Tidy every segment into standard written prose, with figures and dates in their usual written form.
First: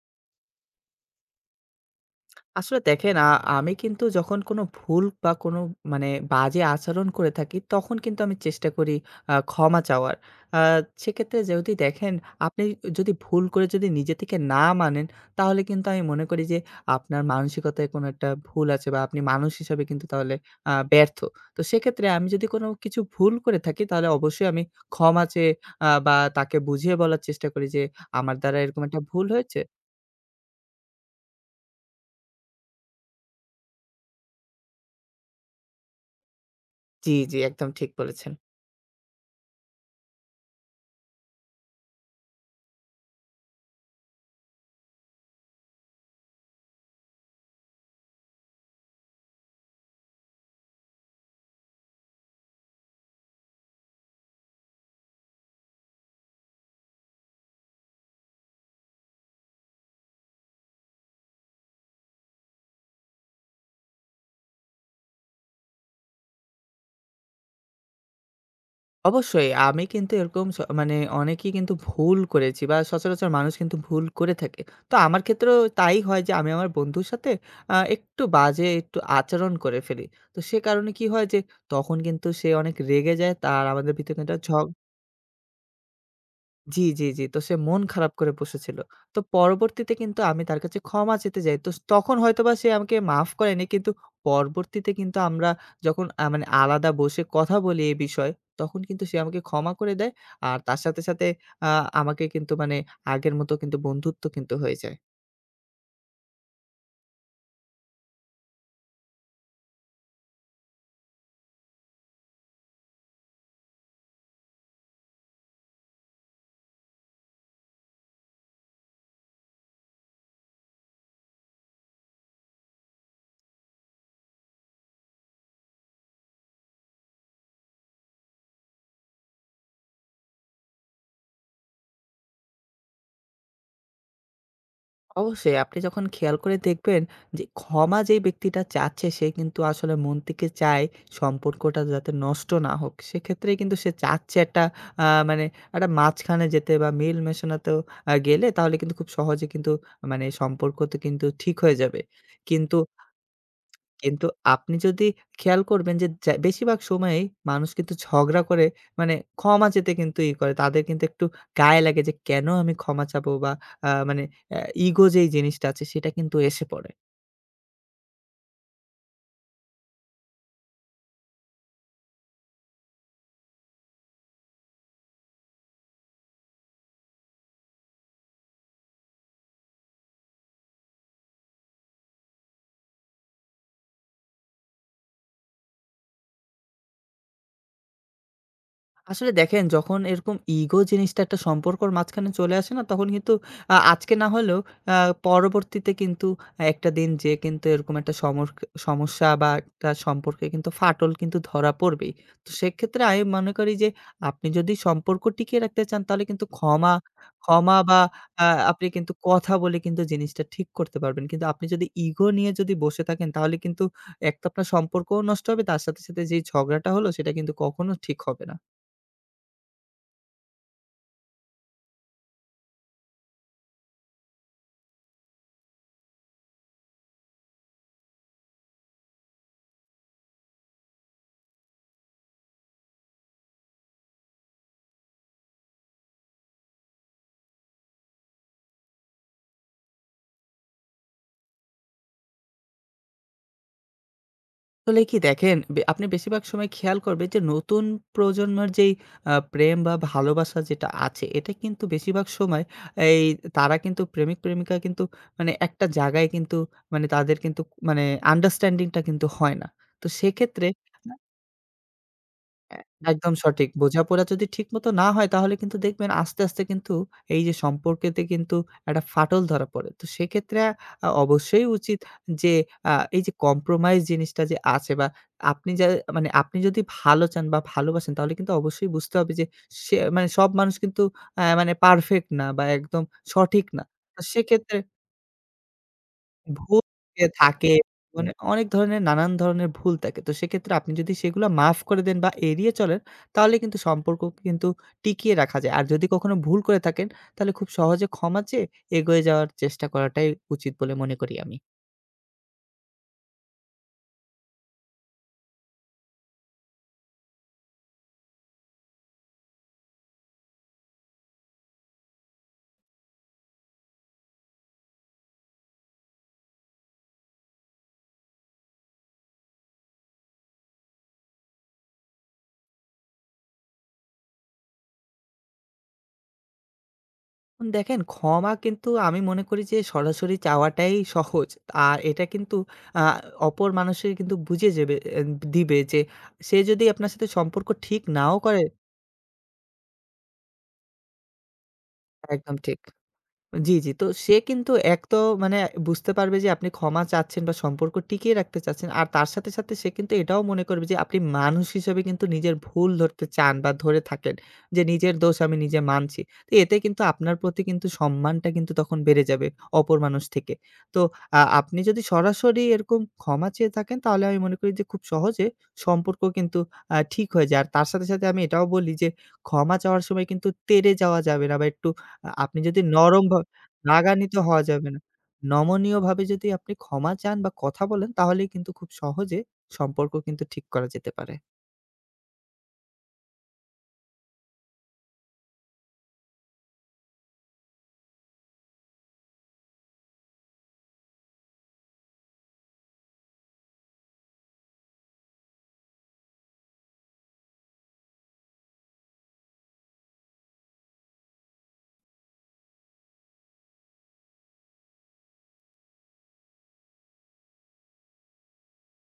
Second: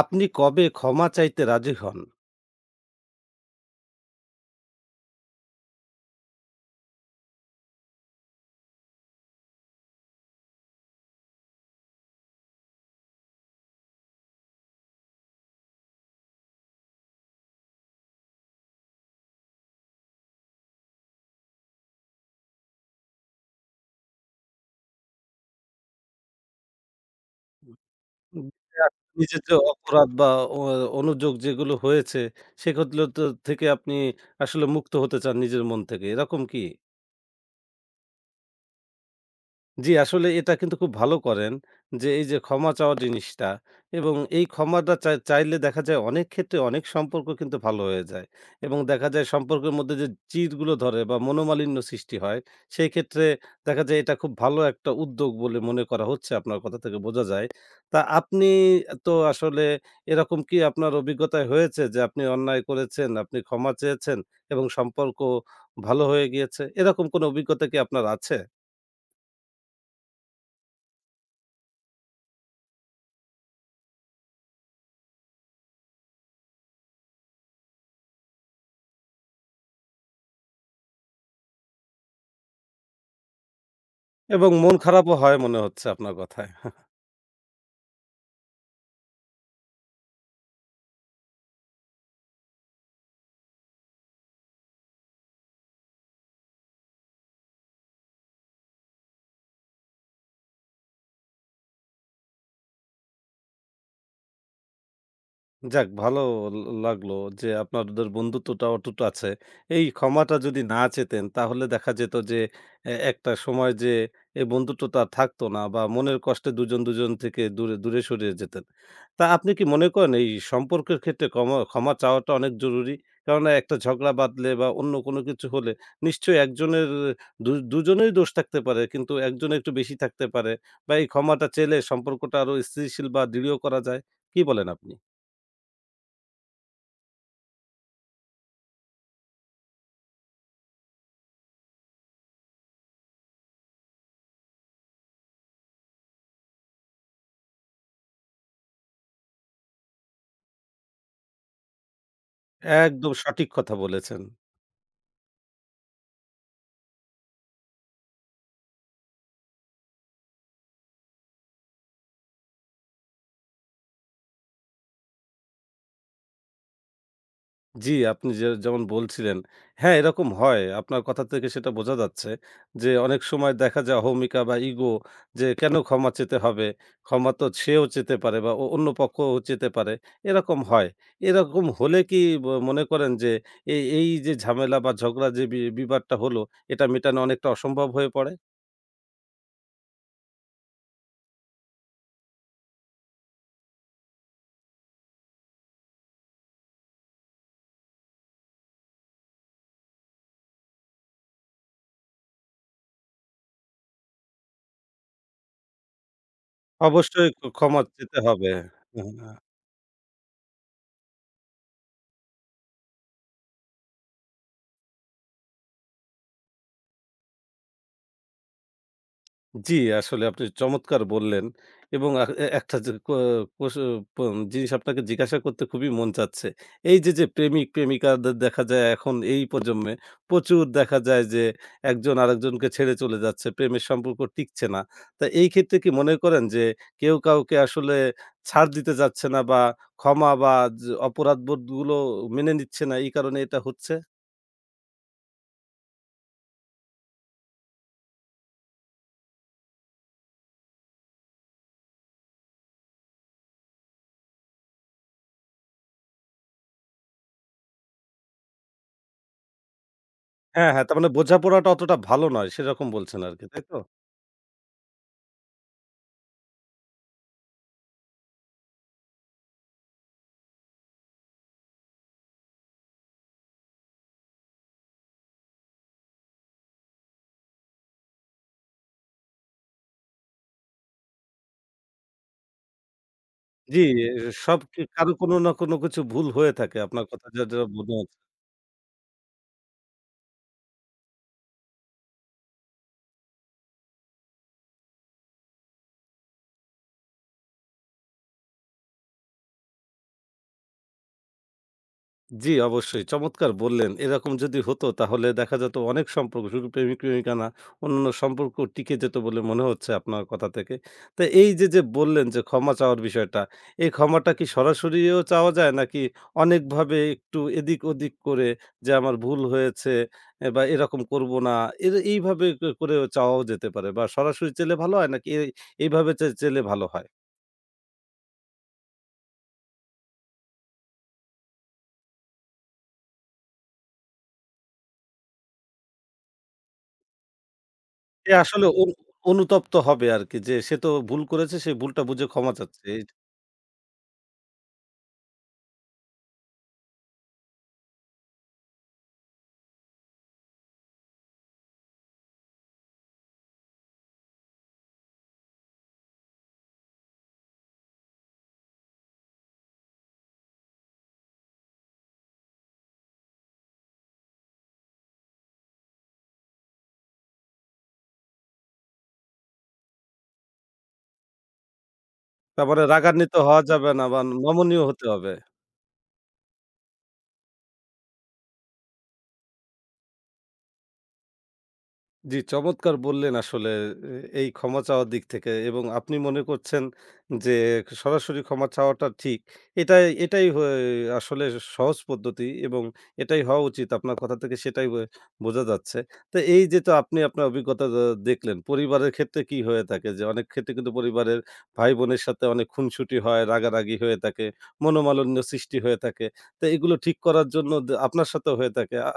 আপনি কবে ক্ষমা চাইতে রাজি হন? আসলে দেখেন আমি কিন্তু যখন কোনো ভুল বা কোনো মানে বাজে আচরণ করে থাকি, তখন কিন্তু আমি চেষ্টা করি ক্ষমা চাওয়ার। আ সেক্ষেত্রে যদি দেখেন আপনি যদি ভুল করে যদি নিজে থেকে না মানেন, তাহলে কিন্তু আমি মনে করি যে আপনার মানসিকতায় কোনো একটা ভুল আছে বা আপনি মানুষ হিসাবে কিন্তু তাহলে ব্যর্থ। তো সেক্ষেত্রে আমি যদি কোনো কিছু ভুল করে থাকি, তাহলে অবশ্যই আমি ক্ষমা চেয়ে বা তাকে বুঝিয়ে বলার চেষ্টা করি যে আমার দ্বারা এরকম একটা ভুল নিজের যে হয়েছে। অপরাধ বা অ অনুযোগ যেগুলো হয়েছে সেগুলো তো থেকে আপনি আসলে মুক্ত হতে চান নিজের মন থেকে, এরকম কি? জি, জি, একদম ঠিক বলেছেন। জি, আসলে এটা কিন্তু খুব ভালো করেন যে, এই যে ক্ষমা চাওয়া জিনিসটা এবং এই ক্ষমাটা চাইলে দেখা যায় অনেক ক্ষেত্রে অনেক সম্পর্ক কিন্তু ভালো হয়ে যায় এবং দেখা যায় সম্পর্কের মধ্যে যে চিরগুলো ধরে বা মনোমালিন্য সৃষ্টি হয়, সেই ক্ষেত্রে দেখা যায় এটা খুব ভালো একটা উদ্যোগ বলে মনে করা হচ্ছে আপনার কথা থেকে বোঝা যায়। তা আপনি তো আসলে এরকম কি আপনার অভিজ্ঞতায় হয়েছে যে আপনি অন্যায় করেছেন, আপনি ক্ষমা চেয়েছেন এবং সম্পর্ক ভালো হয়ে গিয়েছে? এরকম কোনো অভিজ্ঞতা কি আপনার আছে? অবশ্যই আমি কিন্তু এরকম মানে অনেকেই কিন্তু ভুল করেছি বা সচরাচর মানুষ কিন্তু ভুল করে থাকে। তো আমার ক্ষেত্রেও তাই হয় যে আমি আমার বন্ধুর সাথে একটু বাজে একটু আচরণ করে ফেলি। তো সে কারণে কি হয় যে তখন কিন্তু সে অনেক রেগে যায়। তার আমাদের ভিতরে কিন্তু একটা এবং ঝগ মন খারাপও হয় মনে হচ্ছে আপনার কথায়। জি, জি, জি। তো সে মন খারাপ করে বসেছিল। তো পরবর্তীতে কিন্তু আমি তার কাছে ক্ষমা চেতে যাই। তো তখন হয়তোবা সে আমাকে মাফ করেনি। কিন্তু পরবর্তীতে কিন্তু আমরা যখন মানে আলাদা বসে কথা বলি এ বিষয়ে, তখন কিন্তু সে আমাকে ক্ষমা করে দেয়। আর তার সাথে, সাথে আ আমাকে কিন্তু মানে আগের মতো কিন্তু বন্ধুত্ব কিন্তু হয়ে যায়। যাক ভালো লাগলো যে আপনাদের বন্ধুত্বটা অটুট আছে। এই ক্ষমাটা যদি না চেতেন তাহলে দেখা যেত যে একটা সময় যে এই বন্ধুত্বটা আর থাকতো না বা মনের কষ্টে দুজন, দুজন থেকে দূরে, দূরে সরিয়ে যেতেন। তা আপনি কি মনে করেন এই সম্পর্কের ক্ষেত্রে ক্ষমা ক্ষমা চাওয়াটা অনেক জরুরি? কেননা একটা ঝগড়া বাঁধলে বা অন্য কোনো কিছু হলে নিশ্চয়ই একজনের দুজনেই দোষ থাকতে পারে কিন্তু একজনের একটু বেশি থাকতে পারে বা এই ক্ষমাটা চেলে সম্পর্কটা আরো স্থিতিশীল বা দৃঢ় করা যায়। কি বলেন আপনি? অবশ্যই আপনি যখন খেয়াল করে দেখবেন যে ক্ষমা যেই ব্যক্তিটা চাচ্ছে সে কিন্তু আসলে মন থেকে চায় সম্পর্কটা যাতে নষ্ট না হোক, সেক্ষেত্রেই কিন্তু সে চাচ্ছে একটা মানে একটা মাঝখানে যেতে বা মিল মেশানোতেও গেলে তাহলে কিন্তু খুব সহজে কিন্তু মানে সম্পর্ক তো কিন্তু ঠিক হয়ে যাবে কিন্তু। একদম সঠিক কথা বলেছেন। কিন্তু আপনি যদি খেয়াল করবেন যে যা বেশিরভাগ সময়েই মানুষ কিন্তু ঝগড়া করে মানে ক্ষমা চেতে কিন্তু ই করে। তাদের কিন্তু একটু গায়ে লাগে যে কেন আমি ক্ষমা চাবো বা মানে অ্যা ইগো যেই জিনিসটা আছে সেটা কিন্তু এসে পড়ে। জি, আপনি যেমন বলছিলেন, হ্যাঁ, এরকম হয়। আপনার কথা থেকে সেটা বোঝা যাচ্ছে যে অনেক সময় দেখা যায় অহমিকা বা ইগো যে কেন ক্ষমা চেতে হবে? ক্ষমা তো সেও চেতে পারে বা অন্য পক্ষও চেতে পারে। এরকম হয়। এরকম হলে কি মনে করেন যে এই এই যে ঝামেলা বা ঝগড়া যে বিবাদটা হলো এটা মেটানো অনেকটা অসম্ভব হয়ে পড়ে? আসলে দেখেন যখন এরকম ইগো জিনিসটা একটা সম্পর্কর মাঝখানে চলে আসে না তখন কিন্তু আজকে না হলেও আ পরবর্তীতে কিন্তু একটা দিন যেয়ে কিন্তু এরকম একটা সমস্যা বা একটা সম্পর্কে কিন্তু ফাটল কিন্তু ধরা পড়বেই। তো সেক্ষেত্রে আমি মনে করি যে আপনি যদি সম্পর্ক টিকিয়ে রাখতে চান তাহলে কিন্তু ক্ষমা, অবশ্যই ক্ষমা ক্ষমা বা চেতে আ হবে। আপনি কিন্তু কথা বলে কিন্তু জিনিসটা ঠিক করতে পারবেন। কিন্তু আপনি যদি ইগো নিয়ে যদি বসে থাকেন তাহলে কিন্তু এক তো আপনার সম্পর্কও নষ্ট হবে, তার সাথে, সাথে যেই ঝগড়াটা হলো সেটা কিন্তু কখনো ঠিক হবে না। জি, আসলে আপনি চমৎকার বললেন এবং আ এ একটা যে ক কোস পম জিনিস আপনাকে জিজ্ঞাসা করতে খুবই মন চাচ্ছে। এই যে প্রেমিক-প্রেমিকাদের দেখা যায় এখন এই প্রজন্মে প্রচুর দেখা যায় যে, একজন আরেকজনকে ছেড়ে চলে যাচ্ছে। প্রেমের সম্পর্ক টিকছে না। তা এই ক্ষেত্রে কি মনে করেন যে, কেউ কাউকে আসলে ছাড় দিতে চাচ্ছে না বা ক্ষমা বা অপরাধবোধগুলো মেনে নিচ্ছে না, এই কারণে এটা হচ্ছে? আসলে কি দেখেন, আপনি বেশিরভাগ সময় খেয়াল করবেন যে নতুন প্রজন্মের যেই প্রেম বা ভালোবাসা যেটা আছে, এটা কিন্তু বেশিরভাগ সময় এই তারা কিন্তু প্রেমিক-প্রেমিকা কিন্তু মানে একটা জায়গায় কিন্তু মানে তাদের কিন্তু মানে আন্ডারস্ট্যান্ডিংটা কিন্তু হয় না। তো সেক্ষেত্রে। হ্যাঁ, হ্যাঁ, তার মানে বোঝাপড়াটা অতটা ভালো নয় হ্যাঁ, সেরকম বলছেন একদম আরকি, তাই সঠিক। তো? বোঝাপড়া যদি ঠিকমতো না হয় তাহলে কিন্তু দেখবেন আস্তে, আস্তে কিন্তু এই যে সম্পর্কেতে কিন্তু একটা ফাটল ধরা পড়ে। তো সেক্ষেত্রে অবশ্যই উচিত যে এই যে কম্প্রোমাইজ জিনিসটা যে আছে বা আপনি যা মানে আপনি যদি ভালো চান বা ভালোবাসেন তাহলে কিন্তু অবশ্যই বুঝতে হবে যে সে মানে সব মানুষ কিন্তু মানে পারফেক্ট না বা একদম সঠিক জি, না। এ তো সব সেক্ষেত্রে কি কারো কোনো না কোনো কিছু ভুল হয়ে থাকে ভুল আপনার কথা যে যা, যা থাকে মনে হচ্ছে। মানে অনেক ধরনের নানান ধরনের ভুল থাকে। তো সেক্ষেত্রে আপনি যদি সেগুলো মাফ করে দেন বা এড়িয়ে চলেন, তাহলে কিন্তু সম্পর্ক কিন্তু টিকিয়ে রাখা যায়। আর যদি কখনো ভুল করে থাকেন, তাহলে খুব সহজে ক্ষমা চেয়ে এগিয়ে যাওয়ার চেষ্টা করাটাই উচিত বলে মনে করি আমি। জি, অবশ্যই চমৎকার বললেন। এরকম যদি হতো তাহলে দেখা যেত অনেক সম্পর্ক শুধু প্রেমিক-প্রেমিকা না, অন্যান্য সম্পর্ক টিকে যেত বলে মনে হচ্ছে আপনার কথা থেকে। তো এই যে বললেন যে ক্ষমা চাওয়ার বিষয়টা, এই ক্ষমাটা কি সরাসরিও চাওয়া যায় নাকি অনেকভাবে একটু এদিক-ওদিক করে যে আমার ভুল হয়েছে বা এরকম করব না এইভাবে করেও চাওয়াও যেতে পারে বা সরাসরি চাইলে ভালো হয় নাকি এইভাবে চাইলে ভালো হয়? এখন দেখেন ক্ষমা কিন্তু আমি মনে করি যে সরাসরি চাওয়াটাই সহজ। আর এটা কিন্তু আ অপর মানুষের কিন্তু বুঝে যাবে এ দিবে যে সে যদি আপনার সাথে সম্পর্ক ঠিক সে নাও করে, আসলে অনুতপ্ত হবে আরকি যে সে তো ভুল করেছে, সে ভুলটা বুঝে ক্ষমা একদম ঠিক। চাচ্ছে। এই জি, জি। তো সে কিন্তু এক তো মানে বুঝতে পারবে যে আপনি ক্ষমা চাচ্ছেন বা সম্পর্ক টিকিয়ে রাখতে চাচ্ছেন। আর তার সাথে, সাথে সে কিন্তু এটাও মনে করবে যে আপনি মানুষ হিসেবে কিন্তু নিজের ভুল ধরতে চান বা ধরে থাকেন। যে নিজের দোষ আমি নিজে মানছি। তো এতে কিন্তু আপনার প্রতি কিন্তু সম্মানটা কিন্তু তখন বেড়ে যাবে অপর মানুষ থেকে। তো আপনি যদি সরাসরি এরকম ক্ষমা চেয়ে থাকেন তাহলে আমি মনে করি যে খুব সহজে সম্পর্ক কিন্তু ঠিক হয়ে যায়। আর তার সাথে, সাথে আমি এটাও বলি যে ক্ষমা চাওয়ার সময় কিন্তু তেড়ে যাওয়া যাবে না বা একটু আপনি তার যদি মানে নরম রাগান্বিত হওয়া যাবে না বা রাগান্বিত হওয়া নমনীয় যাবে না। হতে হবে। নমনীয়ভাবে যদি আপনি ক্ষমা চান বা কথা বলেন তাহলেই কিন্তু খুব সহজে সম্পর্ক কিন্তু ঠিক করা যেতে পারে। জি, চমৎকার বললেন আসলে এ এই ক্ষমা চাওয়ার দিক থেকে এবং আপনি মনে করছেন যে সরাসরি ক্ষমা চাওয়াটা ঠিক। এটাই এটাই হয়ে আসলে সহজ পদ্ধতি এবং এটাই হওয়া উচিত। আপনার কথা থেকে সেটাই বোঝা যাচ্ছে। তো এই যে তো আপনি আপনার অভিজ্ঞতা দেখলেন, পরিবারের ক্ষেত্রে কি হয়ে থাকে? যে অনেক ক্ষেত্রে কিন্তু পরিবারের ভাই-বোনের সাথে অনেক খুনসুটি হয়, রাগারাগি হয়ে থাকে, মনোমালিন্য সৃষ্টি হয়ে থাকে। তো এগুলো ঠিক করার জন্য আপনার সাথেও হয়ে থাকে।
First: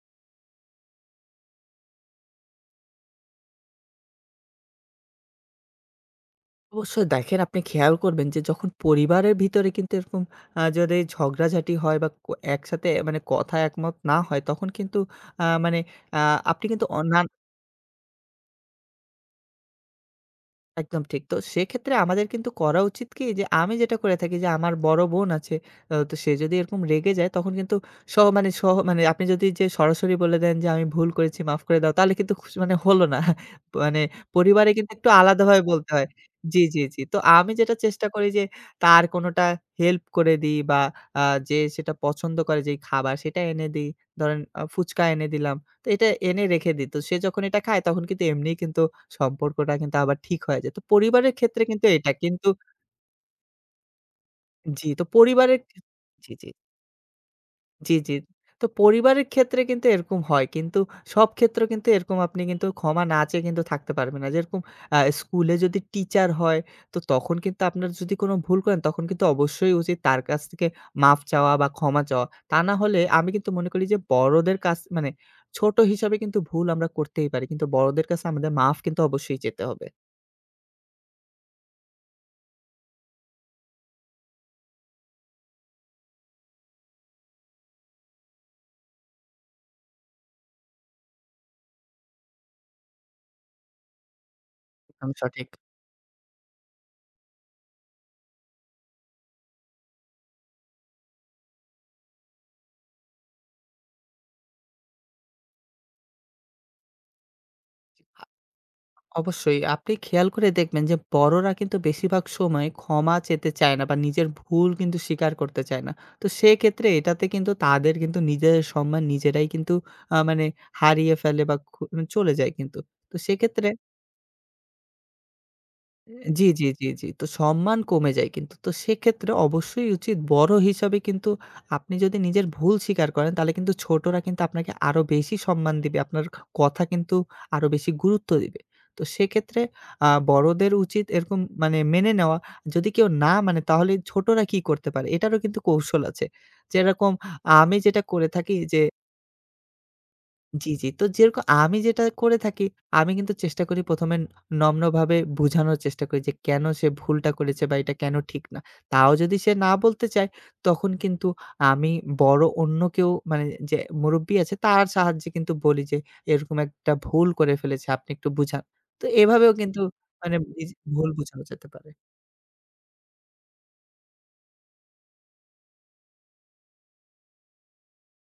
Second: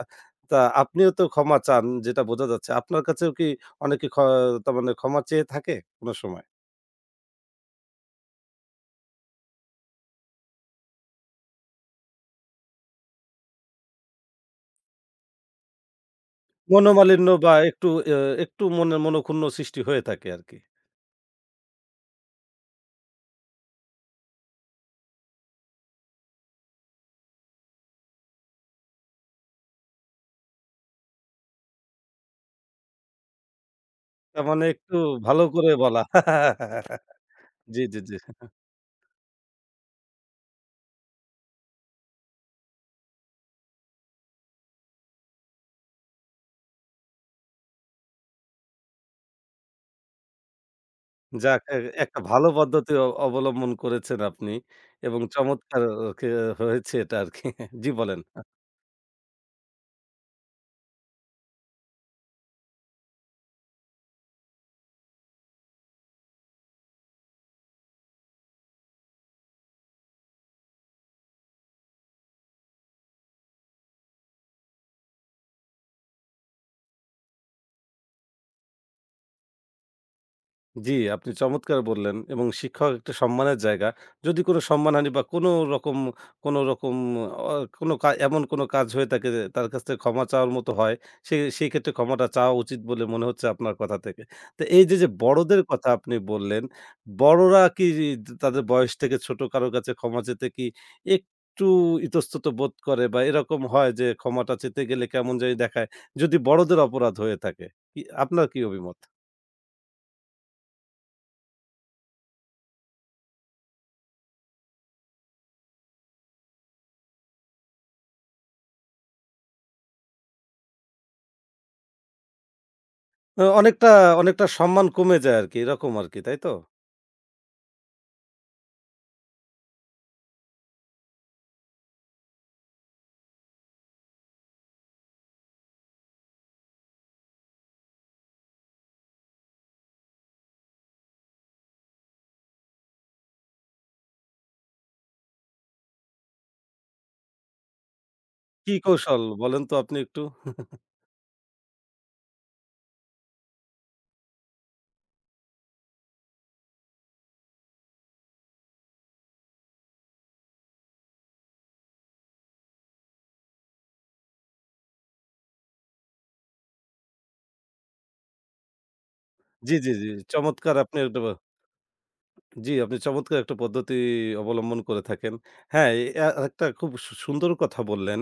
তা আপনিও তো ক্ষমা চান যেটা বোঝা যাচ্ছে। আপনার কাছেও কি অনেকে তার মানে ক্ষমা চেয়ে থাকে কোনো সময়? অবশ্যই দেখেন আপনি খেয়াল করবেন যে যখন পরিবারের ভিতরে কিন্তু এরকম যদি ঝগড়াঝাটি হয় বা একসাথে মানে কথা একমত না হয় তখন কিন্তু মানে আ আপনি কিন্তু অ না মনোমালিন্য বা একটু একটু মনোক্ষুণ্ণ সৃষ্টি হয়ে থাকে আরকি। একদম ঠিক। তো সেক্ষেত্রে আমাদের কিন্তু করা উচিত কি? যে আমি যেটা করে থাকি যে আমার বড় বোন আছে। তো সে যদি এরকম রেগে যায় তখন কিন্তু সহ মানে সহ মানে আপনি যদি যে সরাসরি বলে দেন যে আমি ভুল করেছি মাফ করে দাও তাহলে কিন্তু মানে হলো না। মানে তার মানে পরিবারে কিন্তু একটু একটু ভালো আলাদাভাবে করে বলতে বলা। হয়। জি, জি, জি। তো আমি যেটা জি, জি, চেষ্টা জি। করি যে তার কোনোটা হেল্প করে দিই বা আ যে সেটা পছন্দ করে যেই খাবার সেটা এনে দিই। ধরেন ফুচকা এনে দিলাম। তো এটা এনে রেখে দিত। সে যখন এটা খায় তখন কিন্তু এমনিই কিন্তু সম্পর্কটা কিন্তু আবার ঠিক হয়ে যায়। তো পরিবারের যাক ক্ষেত্রে কিন্তু এটা। একটা ভালো কিন্তু পদ্ধতি অবলম্বন করেছেন আপনি জি, তো এবং পরিবারের। চমৎকার কে জি, জি। হয়েছে এটা আরকি। জি জি, জি। বলেন। তো পরিবারের ক্ষেত্রে কিন্তু এরকম হয়। কিন্তু সব ক্ষেত্রেও কিন্তু এরকম আপনি কিন্তু ক্ষমা না চেয়ে কিন্তু থাকতে পারবেন না। যেরকম স্কুলে যদি টিচার হয়, তো তখন কিন্তু আপনার যদি কোনো ভুল করেন, তখন কিন্তু অবশ্যই উচিত তার কাছ থেকে মাফ চাওয়া বা ক্ষমা চাওয়া। তা না হলে আমি কিন্তু মনে করি যে বড়দের কাছ মানে ছোট হিসাবে কিন্তু ভুল আমরা করতেই পারি। কিন্তু বড়দের কাছে আমাদের মাফ কিন্তু অবশ্যই চেতে হবে। জি, আপনি চমৎকার বললেন এবং শিক্ষক একটা সম্মানের জায়গা। যদি কোনো সম্মানহানি বা কোনো রকম অ কোনো এমন কোনো কাজ হয়ে থাকে যে তার কাছ থেকে ক্ষমা চাওয়ার মতো হয়, সেই ক্ষেত্রে ক্ষমাটা চাওয়া উচিত বলে মনে হচ্ছে আপনার কথা থেকে। তো এই যে একদম সঠিক। বড়দের কথা আপনি বললেন, বড়রা কি তাদের বয়স থেকে ছোট কারো কাছে ক্ষমা চেতে কি একটু ইতস্তত বোধ করে বা এরকম হয় যে ক্ষমাটা চেতে গেলে কেমন জানি দেখায়? যদি বড়দের অপরাধ হয়ে থাকে, কি আপনার কি অভিমত? অবশ্যই। আপনি খেয়াল করে দেখবেন যে বড়রা কিন্তু বেশিরভাগ সময় ক্ষমা চেতে চায় না বা নিজের ভুল কিন্তু স্বীকার করতে চায় না। তো সেক্ষেত্রে এটাতে কিন্তু তাদের কিন্তু নিজেদের সম্মান নিজেরাই কিন্তু মানে হারিয়ে ফেলে বা মানে চলে যায় কিন্তু। তো সেক্ষেত্রে। অনেকটা, অনেকটা সম্মান কমে যায় আরকি, এরকম আরকি, তাই জি, তো? জি, জি, জি। তো সম্মান কমে যায় কিন্তু। তো সেক্ষেত্রে অবশ্যই উচিত বড় হিসাবে কিন্তু আপনি যদি নিজের ভুল স্বীকার করেন তাহলে কিন্তু ছোটরা কিন্তু আপনাকে আরো বেশি সম্মান দিবে। আপনার কথা কিন্তু আরো বেশি গুরুত্ব দিবে। তো সেক্ষেত্রে বড়দের উচিত এরকম মানে মেনে নেওয়া। যদি কেউ না মানে তাহলে ছোটরা কি করতে পারে? এটারও কিন্তু কৌশল আছে। যেরকম আমি যেটা করে থাকি কি যে কৌশল বলেন তো আপনি একটু? জি, জি। তো যেরকম আমি যেটা করে থাকি, আমি কিন্তু চেষ্টা করি ১ম এ নম্রভাবে বুঝানোর চেষ্টা করি যে কেন সে ভুলটা করেছে বা এটা কেন ঠিক না। তাও যদি সে না বলতে চায়, তখন কিন্তু আমি বড় অন্য কেউ মানে যে মুরুব্বি আছে তার সাহায্যে কিন্তু বলি যে, "এরকম একটা ভুল করে ফেলেছে, আপনি একটু বুঝান।" তো এভাবেও জি, কিন্তু জি, জি। মানে চমৎকার আপনি ভুল একটা বুঝানো যেতে পারে। জি, আপনি চমৎকার একটা পদ্ধতি অবলম্বন করে থাকেন। হ্যাঁ, এ আ একটা খুব সুন্দর কথা বললেন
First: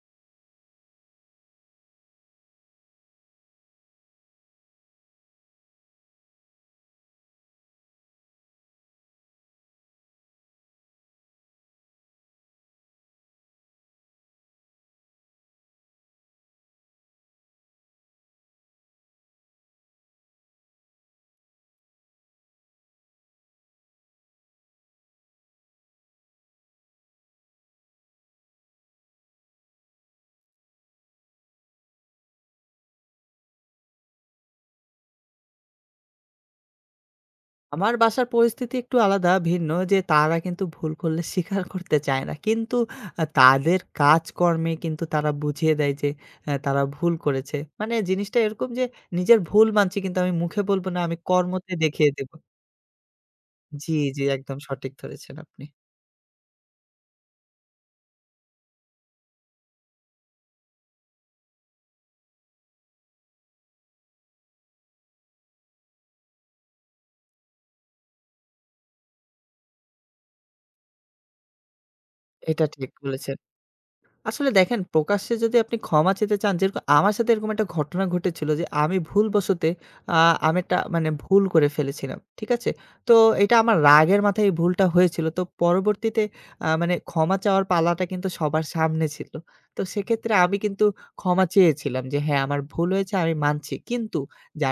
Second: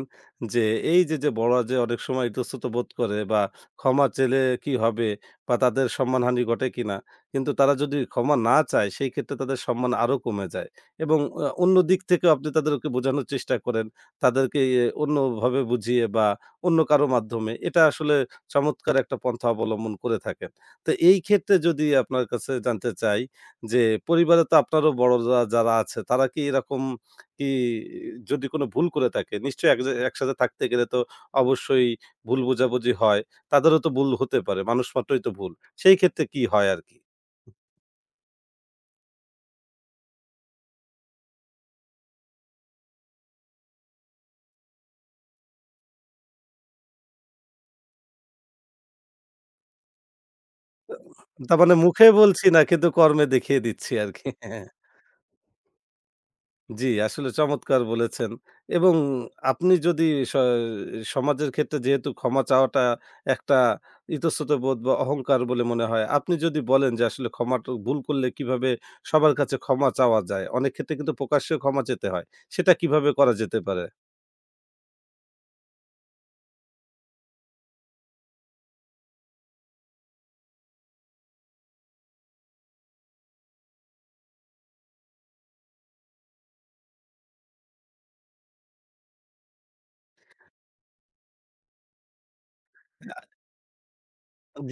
যে, এই যে, যে, বড়রা যে, অনেক সময় ইতস্তত বোধ করে বা ক্ষমা চেলে কি হবে বা তাদের সম্মানহানি ঘটে কিনা। কিন্তু তারা যদি ক্ষমা না চায় সেই ক্ষেত্রে তাদের সম্মান আরো কমে যায় এবং অন্য দিক থেকেও আপনি তাদেরকে বোঝানোর চেষ্টা করেন। তাদেরকে অন্যভাবে বুঝিয়ে বা অন্য কারো মাধ্যমে এটা আসলে চমৎকার একটা পন্থা অবলম্বন করে থাকেন। তো এই ক্ষেত্রে যদি আপনার কাছে জানতে চাই যে পরিবারে তো আপনারও বড়রা যারা আছে তারা কি এরকম কি যদি কোনো ভুল করে থাকে নিশ্চয়ই এক জা একসাথে থাকতে গেলে তো অবশ্যই ভুল বোঝাবুঝি হয়। তাদেরও তো ভুল হতে পারে। মানুষ মাত্রই তো ভুল। সেই ক্ষেত্রে কি হয় আরকি? আমার বাসার পরিস্থিতি একটু আলাদা ভিন্ন যে তারা কিন্তু ভুল করলে স্বীকার করতে চায় না। কিন্তু তাদের কাজকর্মে কিন্তু তারা বুঝিয়ে দেয় যে তারা ভুল করেছে। মানে জিনিসটা এরকম যে নিজের ভুল মানছি কিন্তু আমি মুখে বলব না আমি তার কর্মতে মানে মুখে দেখিয়ে দেব। বলছি না কিন্তু কর্মে দেখিয়ে দিচ্ছি জি, জি আরকি। একদম সঠিক ধরেছেন আপনি। জি, আসলে চমৎকার বলেছেন। এবং আপনি যদি স সমাজের ক্ষেত্রে যেহেতু ক্ষমা চাওয়াটা একটা ইতস্ততবোধ বা অহংকার বলে মনে হয়। আপনি যদি বলেন যে আসলে ক্ষমাটা ভুল করলে কিভাবে সবার কাছে ক্ষমা চাওয়া যায়? অনেক ক্ষেত্রে কিন্তু প্রকাশ্যেও ক্ষমা চেতে হয়। এটা সেটা ঠিক কিভাবে করা বলেছেন। যেতে পারে? আসলে দেখেন প্রকাশ্যে যদি আপনি ক্ষমা চেতে চান যেরকম আমার সাথে এরকম একটা ঘটনা ঘটেছিল যে আমি ভুলবশতে আ আমি একটা মানে ভুল করে ফেলেছিলাম। ঠিক আছে? তো এটা আমার রাগের মাথায় এই ভুলটা হয়েছিল। তো পরবর্তীতে মানে ক্ষমা চাওয়ার পালাটা কিন্তু সবার সামনে ছিল। তো সেক্ষেত্রে আমি কিন্তু ক্ষমা চেয়েছিলাম যে হ্যাঁ, আমার ভুল হয়েছে আমি মানছি। কিন্তু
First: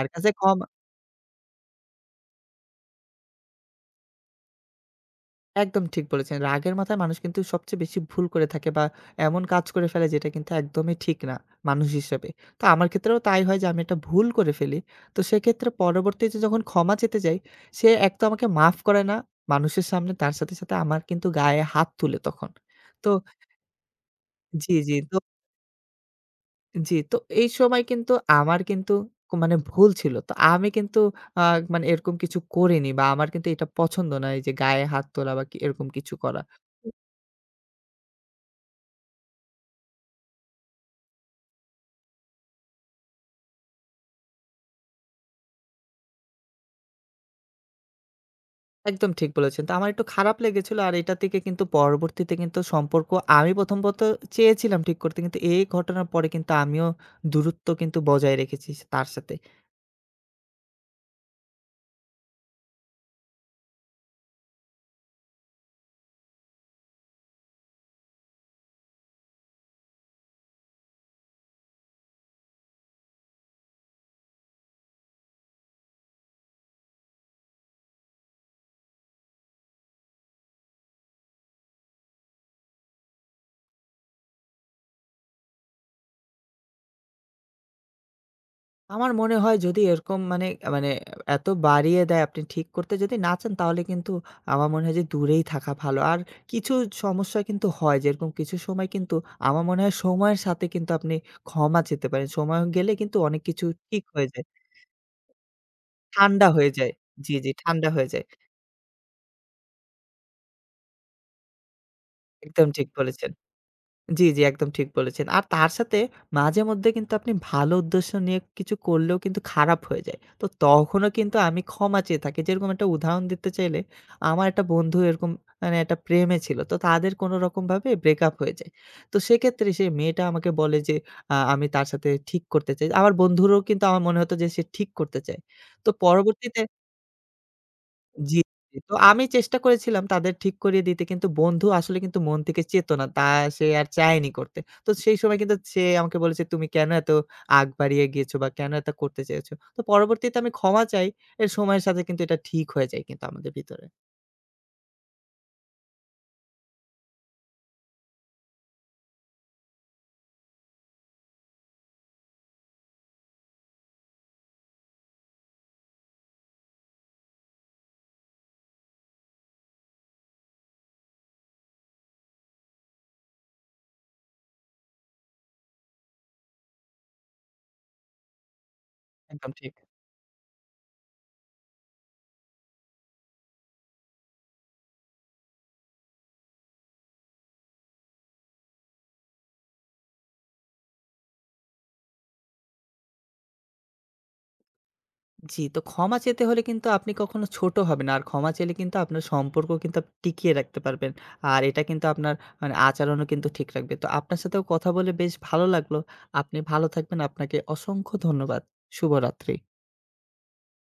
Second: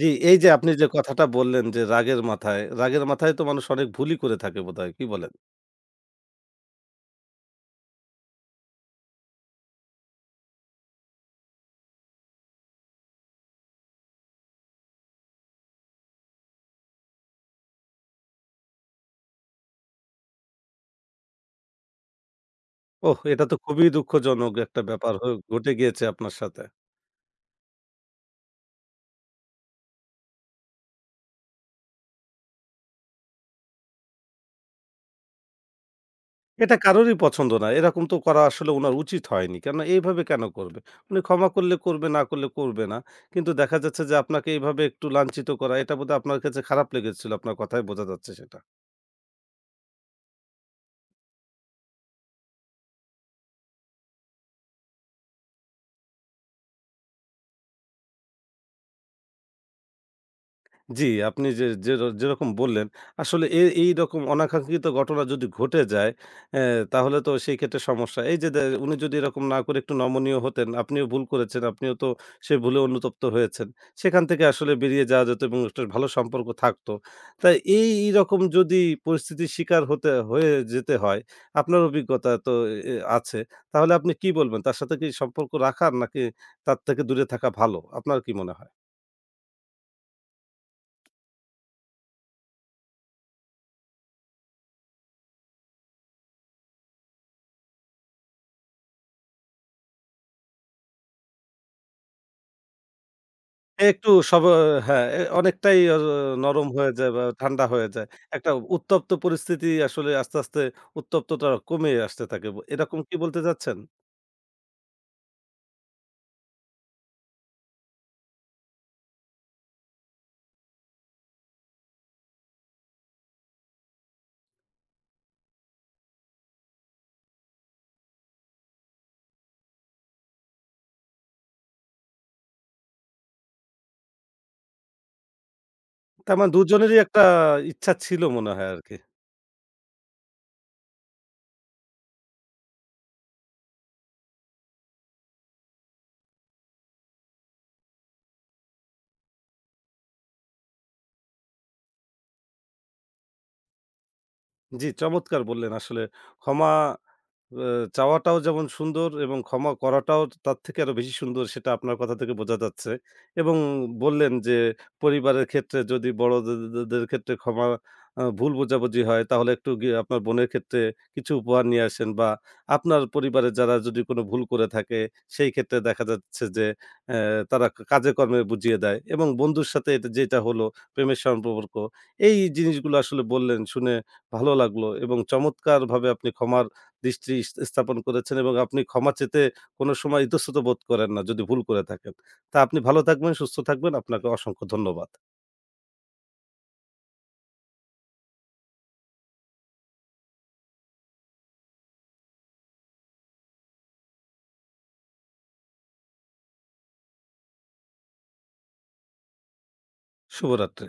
জি, কাছে এই যে ক্ষমা। আপনি যে কথাটা বললেন যে রাগের মাথায়, রাগের মাথায় তো মানুষ অনেক ভুলই করে থাকে বোধহয়। কি বলেন? একদম ঠিক বলেছেন। রাগের মাথায় মানুষ কিন্তু সবচেয়ে বেশি ভুল করে থাকে বা এমন কাজ করে ফেলে যেটা কিন্তু একদমই ঠিক না মানুষ হিসেবে। তো আমার ক্ষেত্রেও তাই হয় যে আমি একটা ভুল করে ফেলি। তো সেক্ষেত্রে পরবর্তীতে যখন ক্ষমা চেতে যাই, সে এক তো আমাকে মাফ করে না মানুষের সামনে, তার সাথে, সাথে আমার কিন্তু গায়ে হাত তুলে তখন। তো ওহ! এটা তো খুবই দুঃখজনক জি, একটা জি। ব্যাপার তো হয়ে ঘটে গিয়েছে আপনার সাথে। জি, তো এই সময় কিন্তু আমার কিন্তু মানে ভুল ছিল। তো আমি কিন্তু আ মানে এরকম কিছু করিনি বা আমার কিন্তু এটা পছন্দ নয় যে গায়ে হাত তোলা বা কি এরকম কিছু করা। এটা কারোরই পছন্দ না। এরকম তো করা আসলে উনার উচিত হয়নি। কেননা এইভাবে কেন করবে? উনি ক্ষমা করলে করবে, না করলে করবে না। কিন্তু দেখা যাচ্ছে যে আপনাকে এইভাবে একটু লাঞ্ছিত করা এটা বোধহয় আপনার কাছে খারাপ লেগেছিল। আপনার কথায় বোঝা যাচ্ছে সেটা। একদম ঠিক বলেছেন। তো আমার একটু খারাপ লেগেছিল। আর এটা থেকে কিন্তু পরবর্তীতে কিন্তু সম্পর্ক আমি প্রথমত চেয়েছিলাম ঠিক করতে। কিন্তু এই ঘটনার পরে কিন্তু আমিও দূরত্ব কিন্তু বজায় রেখেছি তার সাথে। জি, আপনি যে যে যেরকম বললেন, আসলে এইরকম অনাকাঙ্ক্ষিত ঘটনা যদি ঘটে যায়, অ্যা তাহলে তো সেই ক্ষেত্রে সমস্যা। এই যে উনি যদি এরকম না করে একটু নমনীয় হতেন, আপনিও ভুল করেছেন, আপনিও তো সেই ভুলে অনুতপ্ত হয়েছেন। সেখান থেকে আসলে বেরিয়ে যাওয়া যেত এবং একটা ভালো সম্পর্ক থাকত। তাই এইরকম যদি পরিস্থিতির শিকার হতে হয়ে যেতে হয়, আপনার অভিজ্ঞতা তো আছে। তাহলে আপনি কি বলবেন? তার সাথে কি সম্পর্ক রাখা নাকি তার থেকে দূরে থাকা ভালো? আপনার কি মনে হয়? আমার মনে হয় যদি এরকম মানে, এত বাড়িয়ে দেয় আপনি ঠিক করতে যদি না চান তাহলে কিন্তু আমার মনে হয় যে দূরেই থাকা ভালো। আর কিছু সমস্যা কিন্তু হয় যেরকম কিছু সময় কিন্তু আমার মনে হয় সময়ের সাথে কিন্তু আপনি ক্ষমা চেতে পারেন। সময় গেলে কিন্তু অনেক কিছু ঠিক একটু হয়ে সব যায়। হ্যাঁ, অনেকটাই ঠান্ডা নরম হয়ে হয়ে যায়। যায় বা জি, জি ঠান্ডা হয়ে ঠান্ডা যায়। হয়ে যায়। একটা উত্তপ্ত পরিস্থিতি আসলে আস্তে, আস্তে উত্তপ্তটা কমে আসতে থাকে। একদম ঠিক এরকম কি বলেছেন। বলতে চাচ্ছেন? জি, জি, একদম ঠিক বলেছেন। আর তার সাথে মাঝেমধ্যে কিন্তু আপনি ভালো উদ্দেশ্য নিয়ে কিছু করলেও কিন্তু খারাপ হয়ে যায়। তো তখনও কিন্তু আমি ক্ষমা চেয়ে থাকি। যেরকম একটা উদাহরণ দিতে চাইলে, আমার একটা বন্ধু এরকম মানে একটা প্রেমে ছিল। তো তাদের কোনো রকমভাবে ব্রেকআপ হয়ে যায়। তো সেক্ষেত্রে সেই মেয়েটা আমাকে বলে যে, আমি তার সাথে ঠিক করতে চাই। আমার বন্ধুরও কিন্তু আমার মনে হতো যে সে ঠিক করতে চায়। তো তার মানে পরবর্তীতে। দুজনেরই একটা ইচ্ছা ছিল জি, মনে হয় জি। আরকি। তো আমি চেষ্টা করেছিলাম তাদের ঠিক করিয়ে দিতে। কিন্তু বন্ধু আসলে কিন্তু মন থেকে চেত না। তা সে আর চায়নি করতে। তো সেই সময় কিন্তু সে আমাকে বলেছে, "তুমি কেন এত আগ বাড়িয়ে গিয়েছো বা কেন এত করতে চেয়েছো?" তো পরবর্তীতে আমি ক্ষমা চাই। এর সময়ের সাথে কিন্তু এটা ঠিক হয়ে যায় কিন্তু আমাদের ভিতরে। জি, চমৎকার বললেন। আসলে ক্ষমা অ্যা চাওয়াটাও যেমন সুন্দর এবং ক্ষমা করাটাও তার থেকে আরো বেশি সুন্দর সেটা আপনার কথা থেকে বোঝা যাচ্ছে। এবং বললেন যে পরিবারের ক্ষেত্রে যদি বড়দে দে দের ক্ষেত্রে ক্ষমা ভুল বোঝাবুঝি হয় তাহলে একটু গিয়ে আপনার বোনের ক্ষেত্রে কিছু উপহার নিয়ে আসেন বা আপনার পরিবারে যারা যদি কোন ভুল করে থাকে সেই ক্ষেত্রে দেখা যাচ্ছে যে অ্যা তারা কাজে কর্মে বুঝিয়ে দেয় এবং একদম বন্ধুর ঠিক। সাথে এটা যেটা হলো প্রেমের সম্পর্ক। এই জিনিসগুলো আসলে বললেন শুনে ভালো লাগলো এবং চমৎকারভাবে আপনি ক্ষমার দৃষ্টি স্থাপন করেছেন এবং আপনি ক্ষমা চেতে কোনো সময় ইতস্তত বোধ করেন না যদি ভুল করে থাকেন। তা আপনি ভালো থাকবেন, সুস্থ থাকবেন। আপনাকে অসংখ্য ধন্যবাদ। জি, তো ক্ষমা চেতে হলে কিন্তু আপনি কখনো ছোট হবেন না। আর ক্ষমা চাইলে কিন্তু আপনার সম্পর্ক কিন্তু আপনি টিকিয়ে রাখতে পারবেন। আর এটা কিন্তু আপনার মানে আচরণও কিন্তু ঠিক রাখবে। তো আপনার সাথেও কথা বলে বেশ ভালো লাগলো। আপনি ভালো থাকবেন। আপনাকে অসংখ্য ধন্যবাদ। শুভরাত্রি। শুভরাত্রি।